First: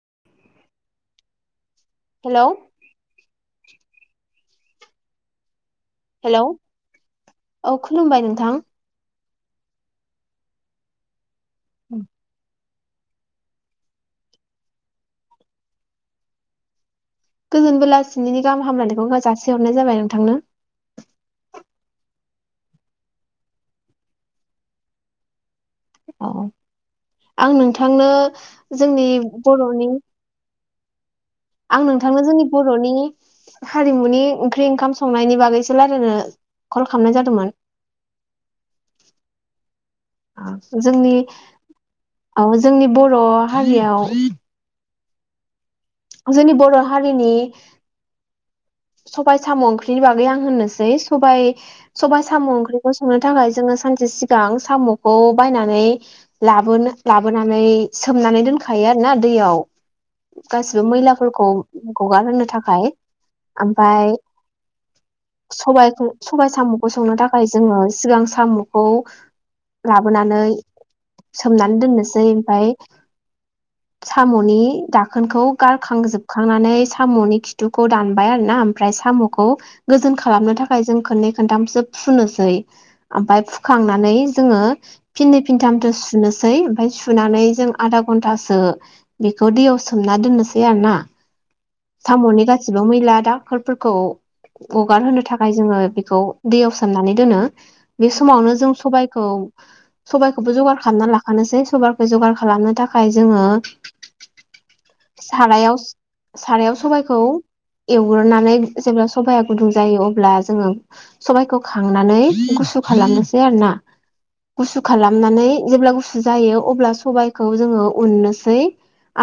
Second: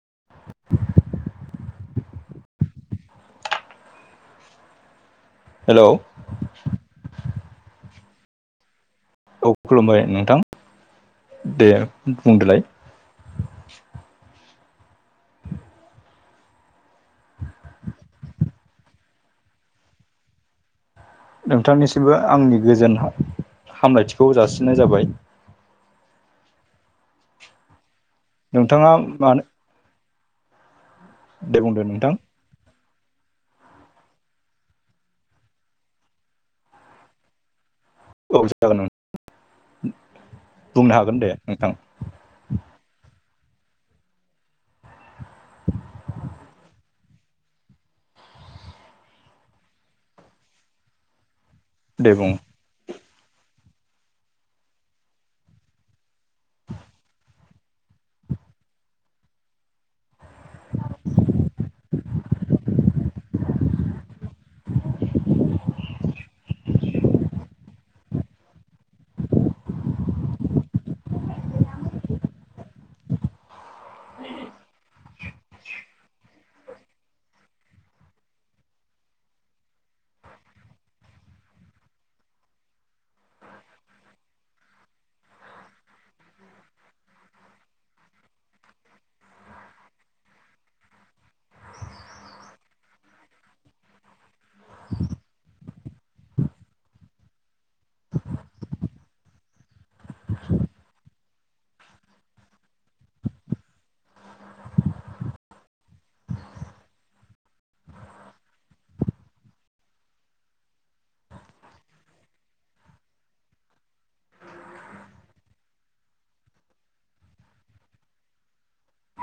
[inaudible] Hello hello hello औ खुलुमबाय नोंथां। औ खुलुमबाय नोंथां दे बुंदोलाय। [inaudible] गोजोन बेलासिनि गाहाम हामलायनायखौ जासि हरनाय जाबाय नोंथांनो। नोंथांनिसिमबो आंनि गोजोन हामलायथिखौ जासिनाय जाबाय। औ आं नोंथांनो नोंथाङा जोंनि मानो बर'नि दे बुंदो आं नोंथां नोंथांनो जोंनि ब'र'नि हारिमुनि ओंख्रि ओंखाम संनायनि बागैसो रायलायनो कल खालामनाय जादोंमोन। औ जागोन उम। जोंनि नोंथां औ जोंनि बर' हारियाव जोंनि बर' हारिनि सबाय साम' ओंख्रिनि बागै आं होननोसै सबाइ दे सबाइ बुं साम' ओंख्रिखौ संनो थाखाय जोङो सानसे सिगां साम'खौ बायनानै लाबोनो लाबोनानै सोमनानै दोनखायो आरोना दैयाव गासिबो मैलाफोरखौ हगारहोनो थाखाय ओमफाय सबायखौ सबाय साम'खौ संनो थाखाय जोङो सिगां साम'खौ लाबोनानै सोमनानै दोननोसै ओमफ्राय साम'नि दाखोनखौ गारखांजोबखांनानै साम'नि खिथुखौ दान बायआरोना ओफ्राइ सामुखौ गोजों खालामनो थाखाय जों खोननै खोनथामसो फुनोसै ओमफ्राय फुखांनानै जोङो फिननै फिनथामथो सुनोसै ओमफ्राय सुनानै जों आधा घन्टा घ सो बेखौ दैआव सोमना दोननोसै आरोना सामुनि गासि ' मैला ड'क्टरफोरखौ हगारहोनो थाखाय जोङो बेखौ दैयाव सोमनानै दोनो बे समावनो जों सबबायखौ सबायखौबो जगार खालामना लाखानोसै सबायाइखौ जगार खालामनो थाखाय जोङो सारायाव सारायाव सबाइखौ एवग्रोनानै जेब्ला सबाया गुदुं जायो अब्ला जोङो सबाइखौ खांनानै गुसु खालामनोसै आरो ना गुसु खालामनानै जेब्ला गुसु जायो अब्ला सबायखौ जोङो उननोसै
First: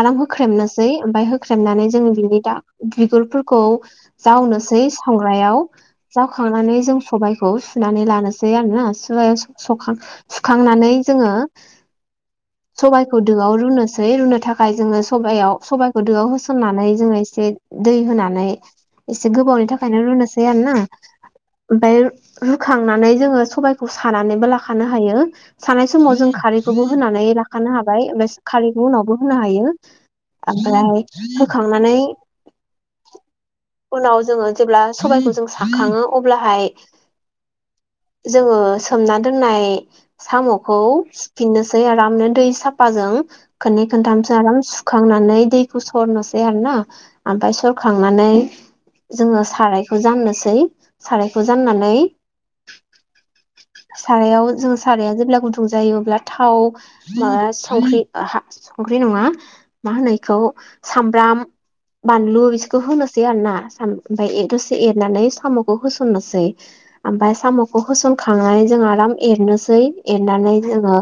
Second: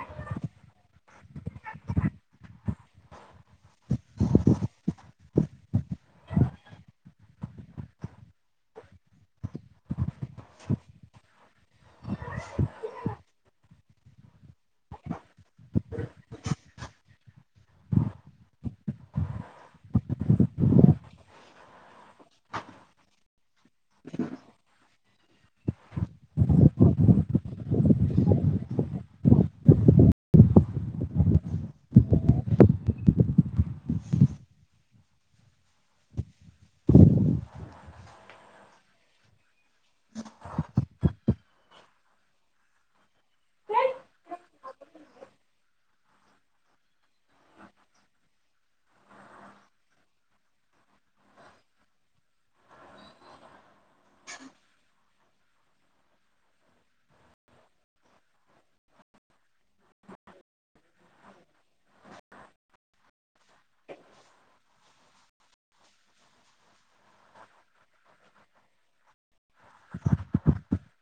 आराम होख्रेमनोसै ओमफ्राय होख्रेमनानै जोंङो बिनि दा बिगुरफोरखौ जावनोसै संग्रायाव जावखांनानै जों सबबायखौ सुनानै लानोसै आरोना सुखांनानै जोङो सबाइखौ दोआव रुनोसै रुनो थाखाय जोङो सबयाव सबाइखौ दोआव होसननानै जोङो एसे दै होनानै एसे गोबावनि थाखायनो रुनोसै आरो ना ओमफ्राय रुखांनानै जोङो सबायखौ सानानैबो लाखानो हायो सानाय समाव जों खारैखौबो होनानै लाखानो हाबाय ओमफ्राय खारैखौ उनावबो होनो हायो ओमफ्राय होखांनानै उनाव जोङो जेब्ला सबायखौ जों साखाङो अब्लाहाय जोङो सोमना दोननाय साम'खौ सुफिननोसै आरामनो दै साफाजों खोननै खोन्थामसो आराम सुखांनानै दैखौ सरनोसै आरो ना ओमफ्राय सरखांनानै जोङो सारायखौ जाननोसै सारायखौ जाननानै [unintelligible] सारायाव जों साराया जेब्ला गुदुं जायो अब्ला थाव माबा संख्रि हा संख्रि बेनङा मा होनो बेखौ सामब्राम बानलु बिसोरखौ होनोसै आरो ना ओमफ्राय एर द'से एरनानै साम'खौ होसननोसै ओमफ्राय साम'खौ होसनखांनानै जोङो आराम एरनोसै एरनानै जोङो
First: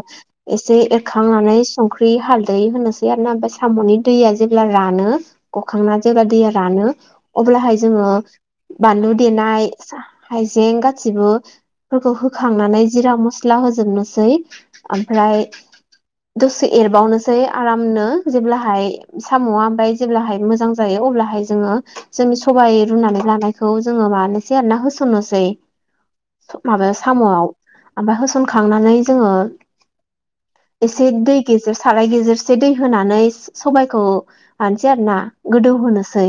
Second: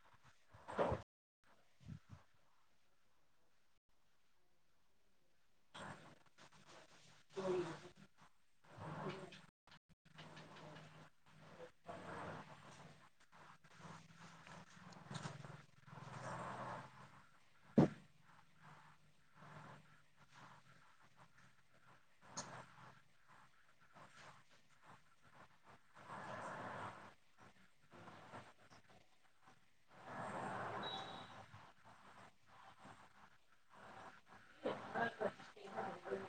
एसे खांनानै संख्रि हालदै होनोसै आरो ना ओमफाय साम'नि दैया जेब्ला रानो होखांना जेब्ला दैया रानो अब्लाहाय जोङो बानलु देनाय हाइजें गासिबो फोरखौ होखांनानै जिरा मस्ला होजोबनोसै ओमफ्राय दसे एरबावनोसै आरामनो जेब्लाहाय साम'आ ओमफ्राय जेब्लाहाय मो मोजां जायो अब्लाहाय जोङो जोंनि सबाय रुनानै लानायखौ जोङो माबानोसै आरोना होसननोसै माबायाव साम'आव ओमफ्राय होसनखांनानै जोङो एसे दै गेजेर साराय गेजेरसे दै होनानै सबायखौ मानोसै आरो ना गोदौ होनोसै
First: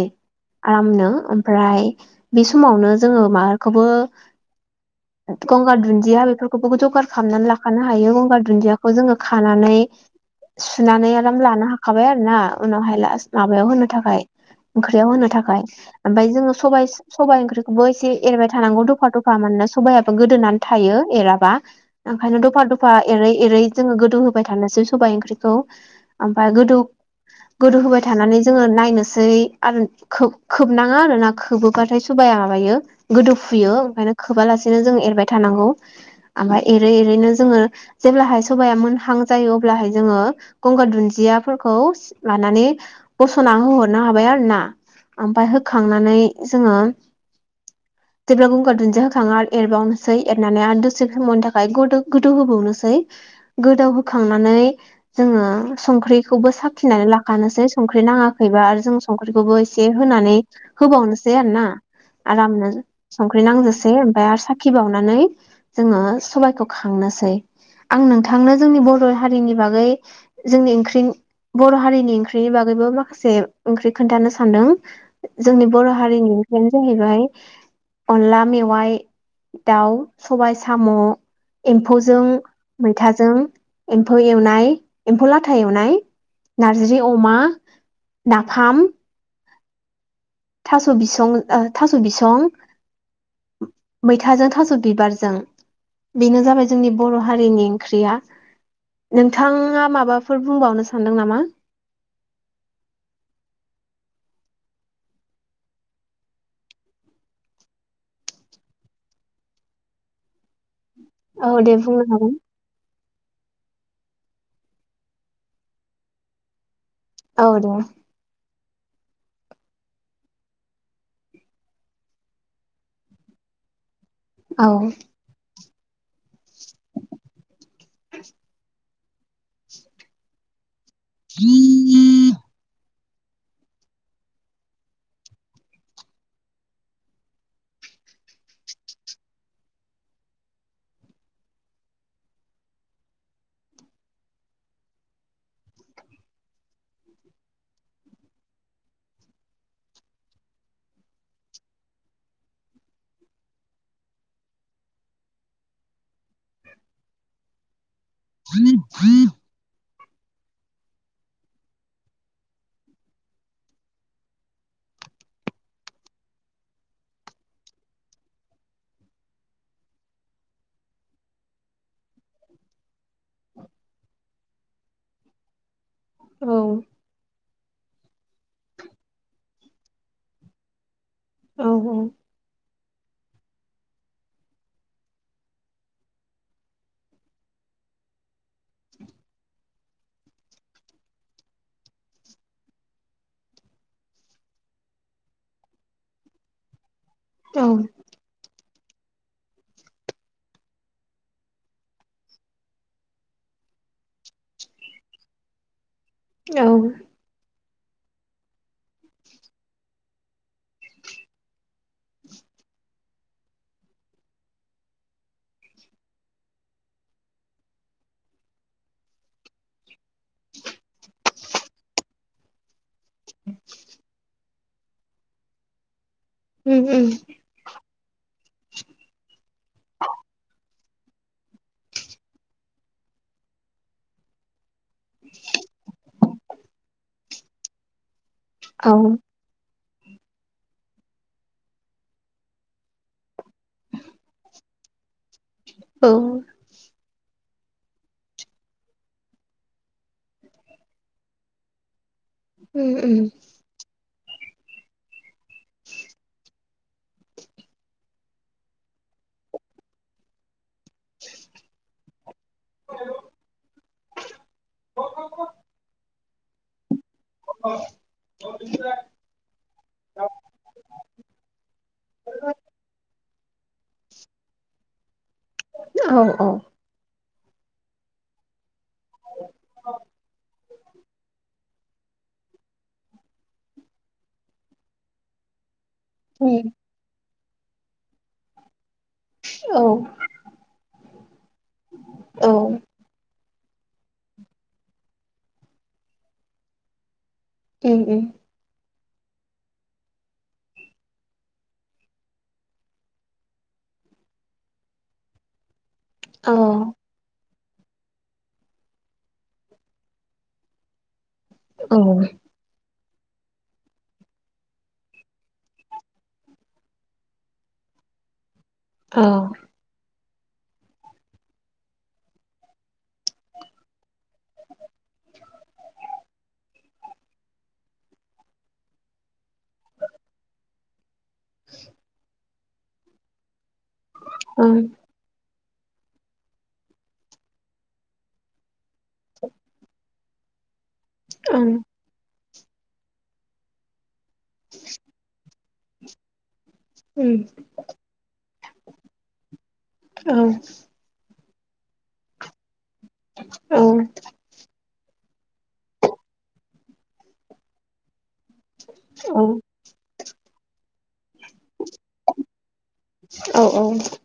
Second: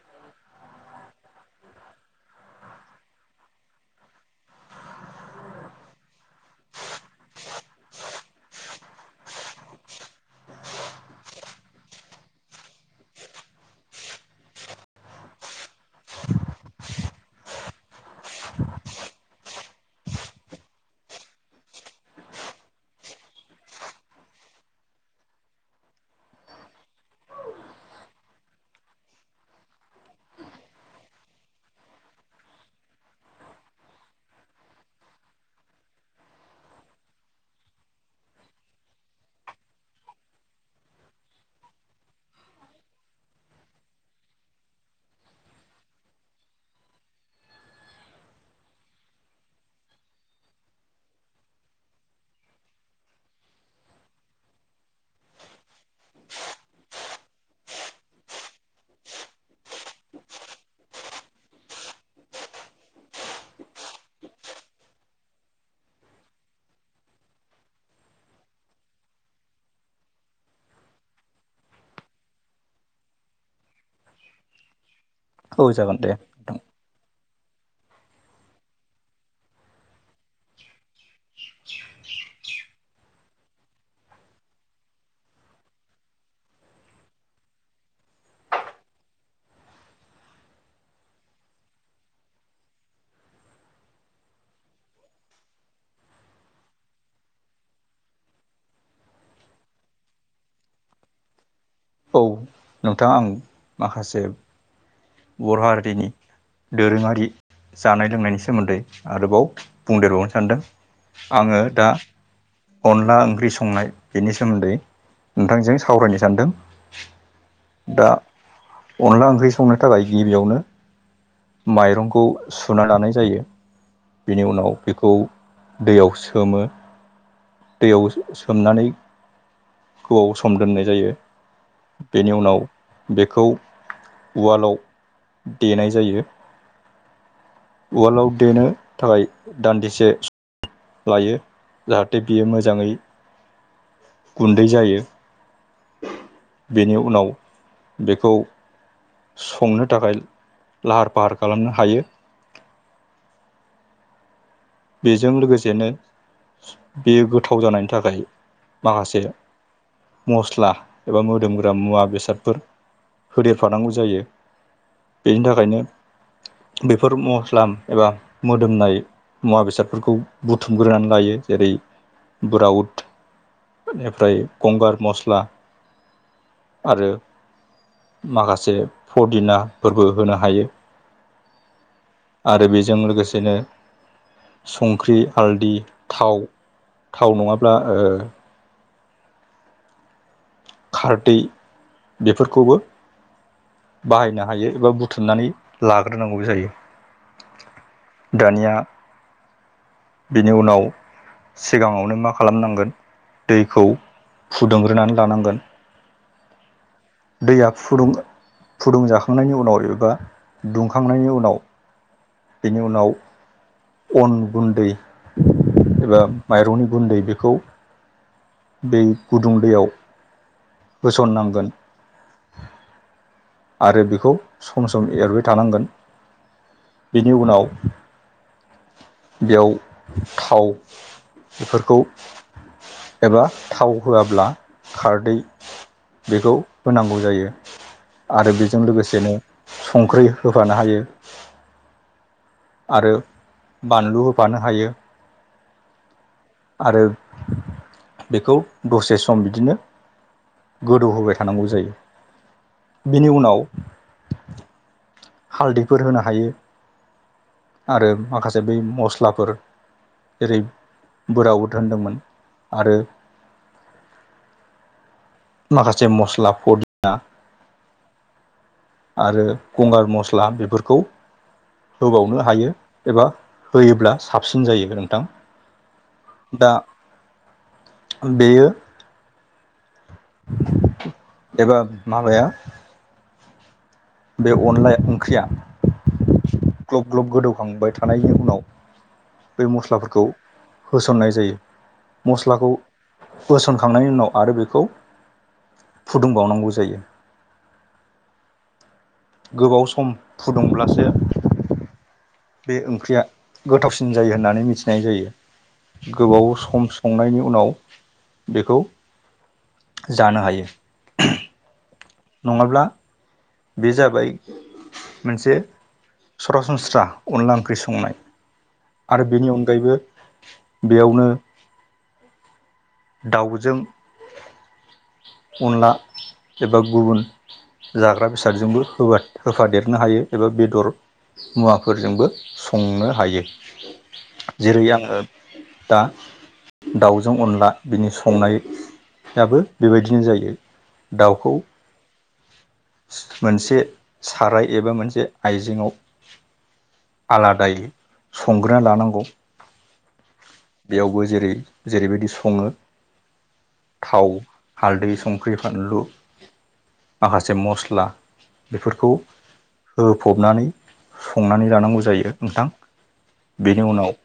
आरामनो ओमफ्राय बे समावनो जोङो माबाखौबो गंगार दुन्दिया बेफोरखौबो जगार खालामनानै लाखानो हायो गंगार दुन्दियाखौ जोङो खानानै सुनानै आराम लानो हाखाबाय आरो ना उनावहाय लास माबायाव होनो थाखाय ओंख्रियाव होनो थाखाय ओमफ्राय जोङो सबाइ सबाइ ओंख्रिखौबो एसे एरबाय थानांगौ दफा दफा माने सबायाबो गोदोनानै थायो एराबा ओंखायनो दफा दफा एरै एरै जोङो गोदौ होबाय थानो लासो सबाइ ओंख्रिखौ ओमफ्राय गोदौ गोदौ होबाय थानानै जोङो नायनोसै आरो खोब खोबनाङा आरोना खोबोबाथाय सबाया माबायो गोदौ फुयो ओंखायनो खोबालासेनो जों एरबाय थानांगौ ओमफ्राय एरै एरैनो जोङो जेब्लाहाय सबाया मोनहां जायो अब्लाहाय जोङो गंगार दुन्दियाफोरखौ लानानै बस'ना होहरनो हाबाय आरो ना ओमफाय होखांनानै जोङो [inaudible] जेब्ला गंगार दुन्दिया होखाङो आरो एरबावनोसै एरनानै आरो दसे समावनि थाखाय गोदौ गोदौ होबावनोसै गोदाव होखांनानै जोङो संख्रिखौबो साखिनानै लाखानोसै संख्रि नाङाखैबा आरो जों संख्रिखौबो एसे होनानै होबावनोसै आरोना आरामनो संख्रि नांजासे ओमफ्राय आरो साखि बावनानै जोङो सबायखौ खां नासै आं नोंथांनो जोंनि बर' हारिनि बागै जोंनि ओंख्रिनि बर' हारिनि ओंख्रि ओंख्रिनि बागैबो माखासे ओंख्रि खोन्थानो सानदों जोंनि औ बर' जागोन दे हारिनि नोंथां ओंख्रियानो जाहैबाय अनला मेवाइ दाउ सबाइ साम' एम्फौजों मैथाजों एम्फौ एवनाय एम्फौ लाथा एवनाय नारजि अमा नाफाम थास' बिसं ओ थास' बिसं मैथाजों थास' बिबारजों बेनो जाबाय जोंनि बर' हारिनि ओंख्रिया नोंथाङा माबाफोर बुंबावनो सानदों नामा? औ नोंथाङा आं माखासे बर' हारिनि दोरोङारि जानाय लोंनायनि सोमोन्दै आरोबाव बुंदेरबावनो सानदों। औ आङो दे दा बुंनो हागोन अनला ओंख्रि संनाय बेनि सोमोन्दै नोंथांजों सावरायनो सानदों। औ दे अनदला ओंख्रि संनो थाखाय गिबियावनो माइरंखौ सुना लानाय जायो। बेनि औ उनाव बेखौ दैयाव सो सोमो दैयाव सोमनानै गोबाआव सम दोननाय जायो बेनि उनाव बेखौ उवालाव देनाय जायो। उवालआव देनो थाखाय दान्दिसे स लायो जाहाथे बियो मोजाङै गुन्दै जायो बेनि उनाव बेखौ संनो थाखाय लाहार फाहार खालामनो हायो। बेजों लोगोसेनो बेयो गोथाव जानाय नि थाखाय माखासे मस्ला एबा मोदोमग्रा मुवा बेसादफोर होदेरफानांगौ जायो। बेनि थाखायनो बेफोर मस्ला एबा मोदोमनाय मुवा बेसादफोरखौ बुथुमग्रोनानै लायो जेरै बुराउद एनिफ्राय गंगार मस्ला औ आरो माखासे फदिनाफोरबो होनो हायो औ औ जों लोगोसेनो संख्रि हालदि थाव थाव नङाब्ला ओ खारदै बेफोरखौबो बाहायनो हायो एबा बुथुमनानै लाग्रोनांगौबो जायो। औ दानिया बेनि उनाव सिगाङावनो मा खालामनांगोन दैखौ फुदुंग्रोनानै लानांगोन। औ। दैया फुदुं-फुदुं जाखांनायनि उनाव एबा दुंखांनायनि उनाव। बेनि उनाव। अन गुन्दै एबा माइरंनि गुन्दै बेखौ। बे गुदुं दैयाव होसननांगोन। आरो बेखौ सम सम एरबाय थानांगोन। उम उम बेनि उनाव। बेयाव थाव बेफोरखौ। एबा थाव होआब्ला खारदै। बेखौ होनांगौ जायो। आरो बेजों औ लोगोसेनो संख्रि होफानो हायो। आरो बानलु होफानो हायो। औ। आरो बेखौ दसे सम बिदिनो। गोदौहोबाय थानांगौ जायो उम उम बिनि उनाव हालदैफोर होनो हायो आरो माखासे बै मस्लाफोर। जेरै- बुराउद होनदोंमोन आरो माखासे मस्ला पदिना। [unintelligible] आरो गंगार मस्ला बेफोरखौ होबावनो हायो एबा। होयोब्ला साबसिन जायो नोंथां। औ-औ। दा बेयो। एबा माबाया बे अनला ओंख्रिया उम ग्लब-ग्लब गोदौ संबाय थानायनि उनाव बे औ मस्लाफोरखौ होसननाय जायो। औ मस्लाखौ। उम होसनखांनायनि उनाव आरो बेखौ फुदुंबावनांगौ जायो। उम-उम। गोबाव सम फुदुंब्लासो। बे ओंख्रिया गोथावसिन जायो होननानै मिथिनाय जायो। गोबाव औ सम संनायनि उनाव। बेखौ जानो हायो। औ नङाब्ला बे जाबाय मोनसे सरासनस्रा अनला ओंख्रि संनाय। आरो औ बेनि अनगायैबो बेयावनो। दाउजों अनला एबा गुबुन जाग्रा बेसादजोंबो होबाय होफादेरनो हायो एबा बेदर। मुवाफोरजोंबो संनो हायो ओं जेरै- आङो दा दाउजों अनला बिनि संनायाबो बेबायदिनो जायो। दाउखौ ओं मोनसे। साराय एबा मोनसे आइजेेंआव उम आलादायै स संग्रोना लानांगौ। औ बेयावबो जेरै-जेरैबायदि सङो औ थाव हालदै सं संख्रि फानलु माखासे मस्ला बेफोरखौ होफबनानै। संनानै जानांगौ जायो नोंथां औ बेनि उम उनाव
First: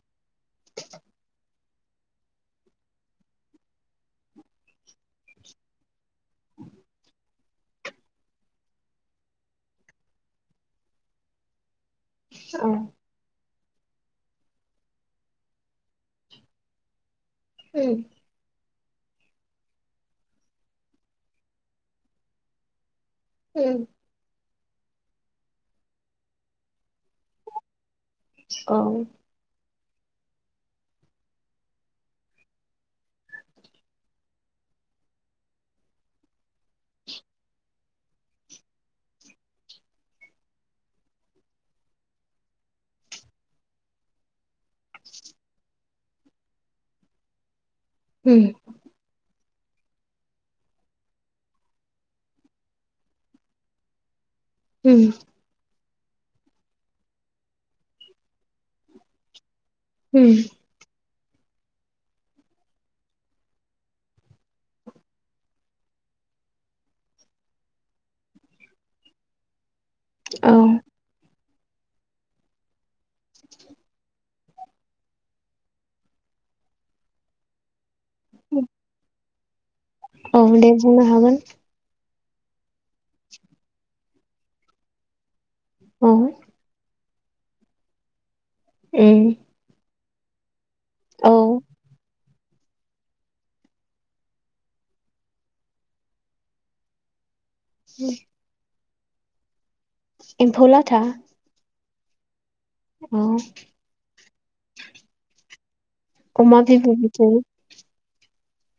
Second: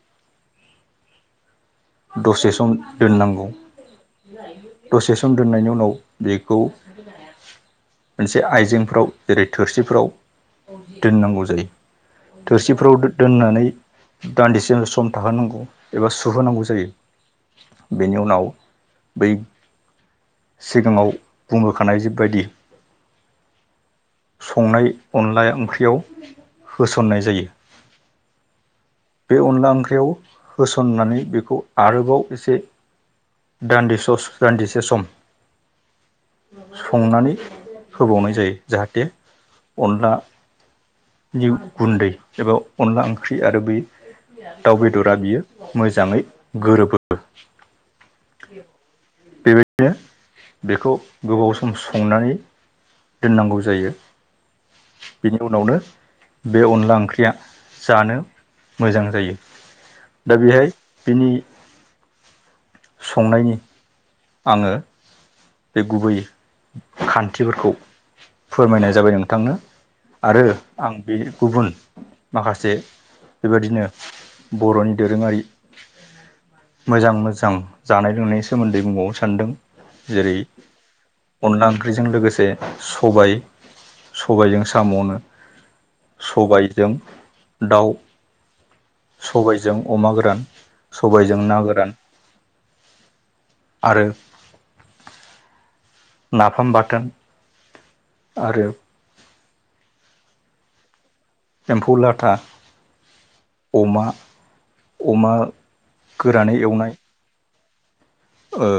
दसे सम दोननांगौ दसे सम दोननायनि उनाव बेखौ। मोनसे आइजेंफोराव जेरै थोरसिफोराव दोननांगौ जायो। थोरसिफ्राव दोननानै दान्दिसे सम थाहोनांगौ एबा सुहोनांगौ जायो जै बेनि उनाव बै सिगाङाव बुंबोखानाय जेबायदि ओ संनाय अनला ओंख्रियाव होसन्नाय जायो। औ बे अनला ओंख्रियाव होसननानै बेखौ आरोबाव एसे दान्दिस दान्दिसे सम संनानै होबावनाय जायो जाहाथे अनला निउ गुन्दै एबा अनला ओंख्रि आरो बे दाउ बेदरा बियो मोजाङै गोरोबो। ओम बेबायदिनो बेखौ गोबाव सम संनानै दोननांगौ जायो। उम बेनि उनावनो बे अनला ओंख्रिया जानो मोजां जायो उम दा बेहाय बिनि संनायनि आङो बे गुबै खान्थिफोरखौ फोरमायनाय जाबाय नोंथांनो। आरो औ आं बे गुबुन माखासे बेबायदिनो बर'नि दोरोङारि मोजां मोजां जानाय लोंनायनि सोमोन्दै बुंबावो सानदों जेरै औ दे बुंनो हागोन अनला ओंख्रिजों लोगोसे स सबाय सबायजों साम'नो औ उम सबायजों दाउ सबायजों अमा गोरान औ सबायजों ना गोरान आरो नाफाम बाथोन आरो एम्फौ लाथा एम्फौ लाथा औ अमा अमा गोरानै अमा एवनाय बिबु बिथै ओ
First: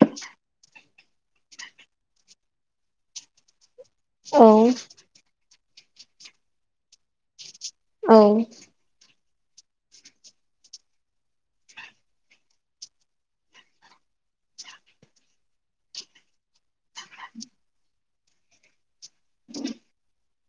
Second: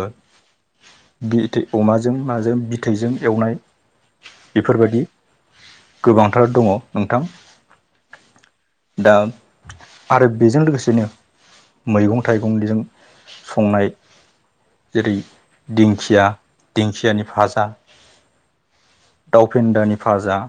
अमाजों माजों बिथैजों एवनाय औ बेफोरबायदि गोबांथार दङ नोंथां औ दा आरो बेजों लोगोसेनो मैगं थाइगंजों संनाय जेरै दिंखिया दिंखियानि फाजा [inaudible] दावफेन्दानि फाजा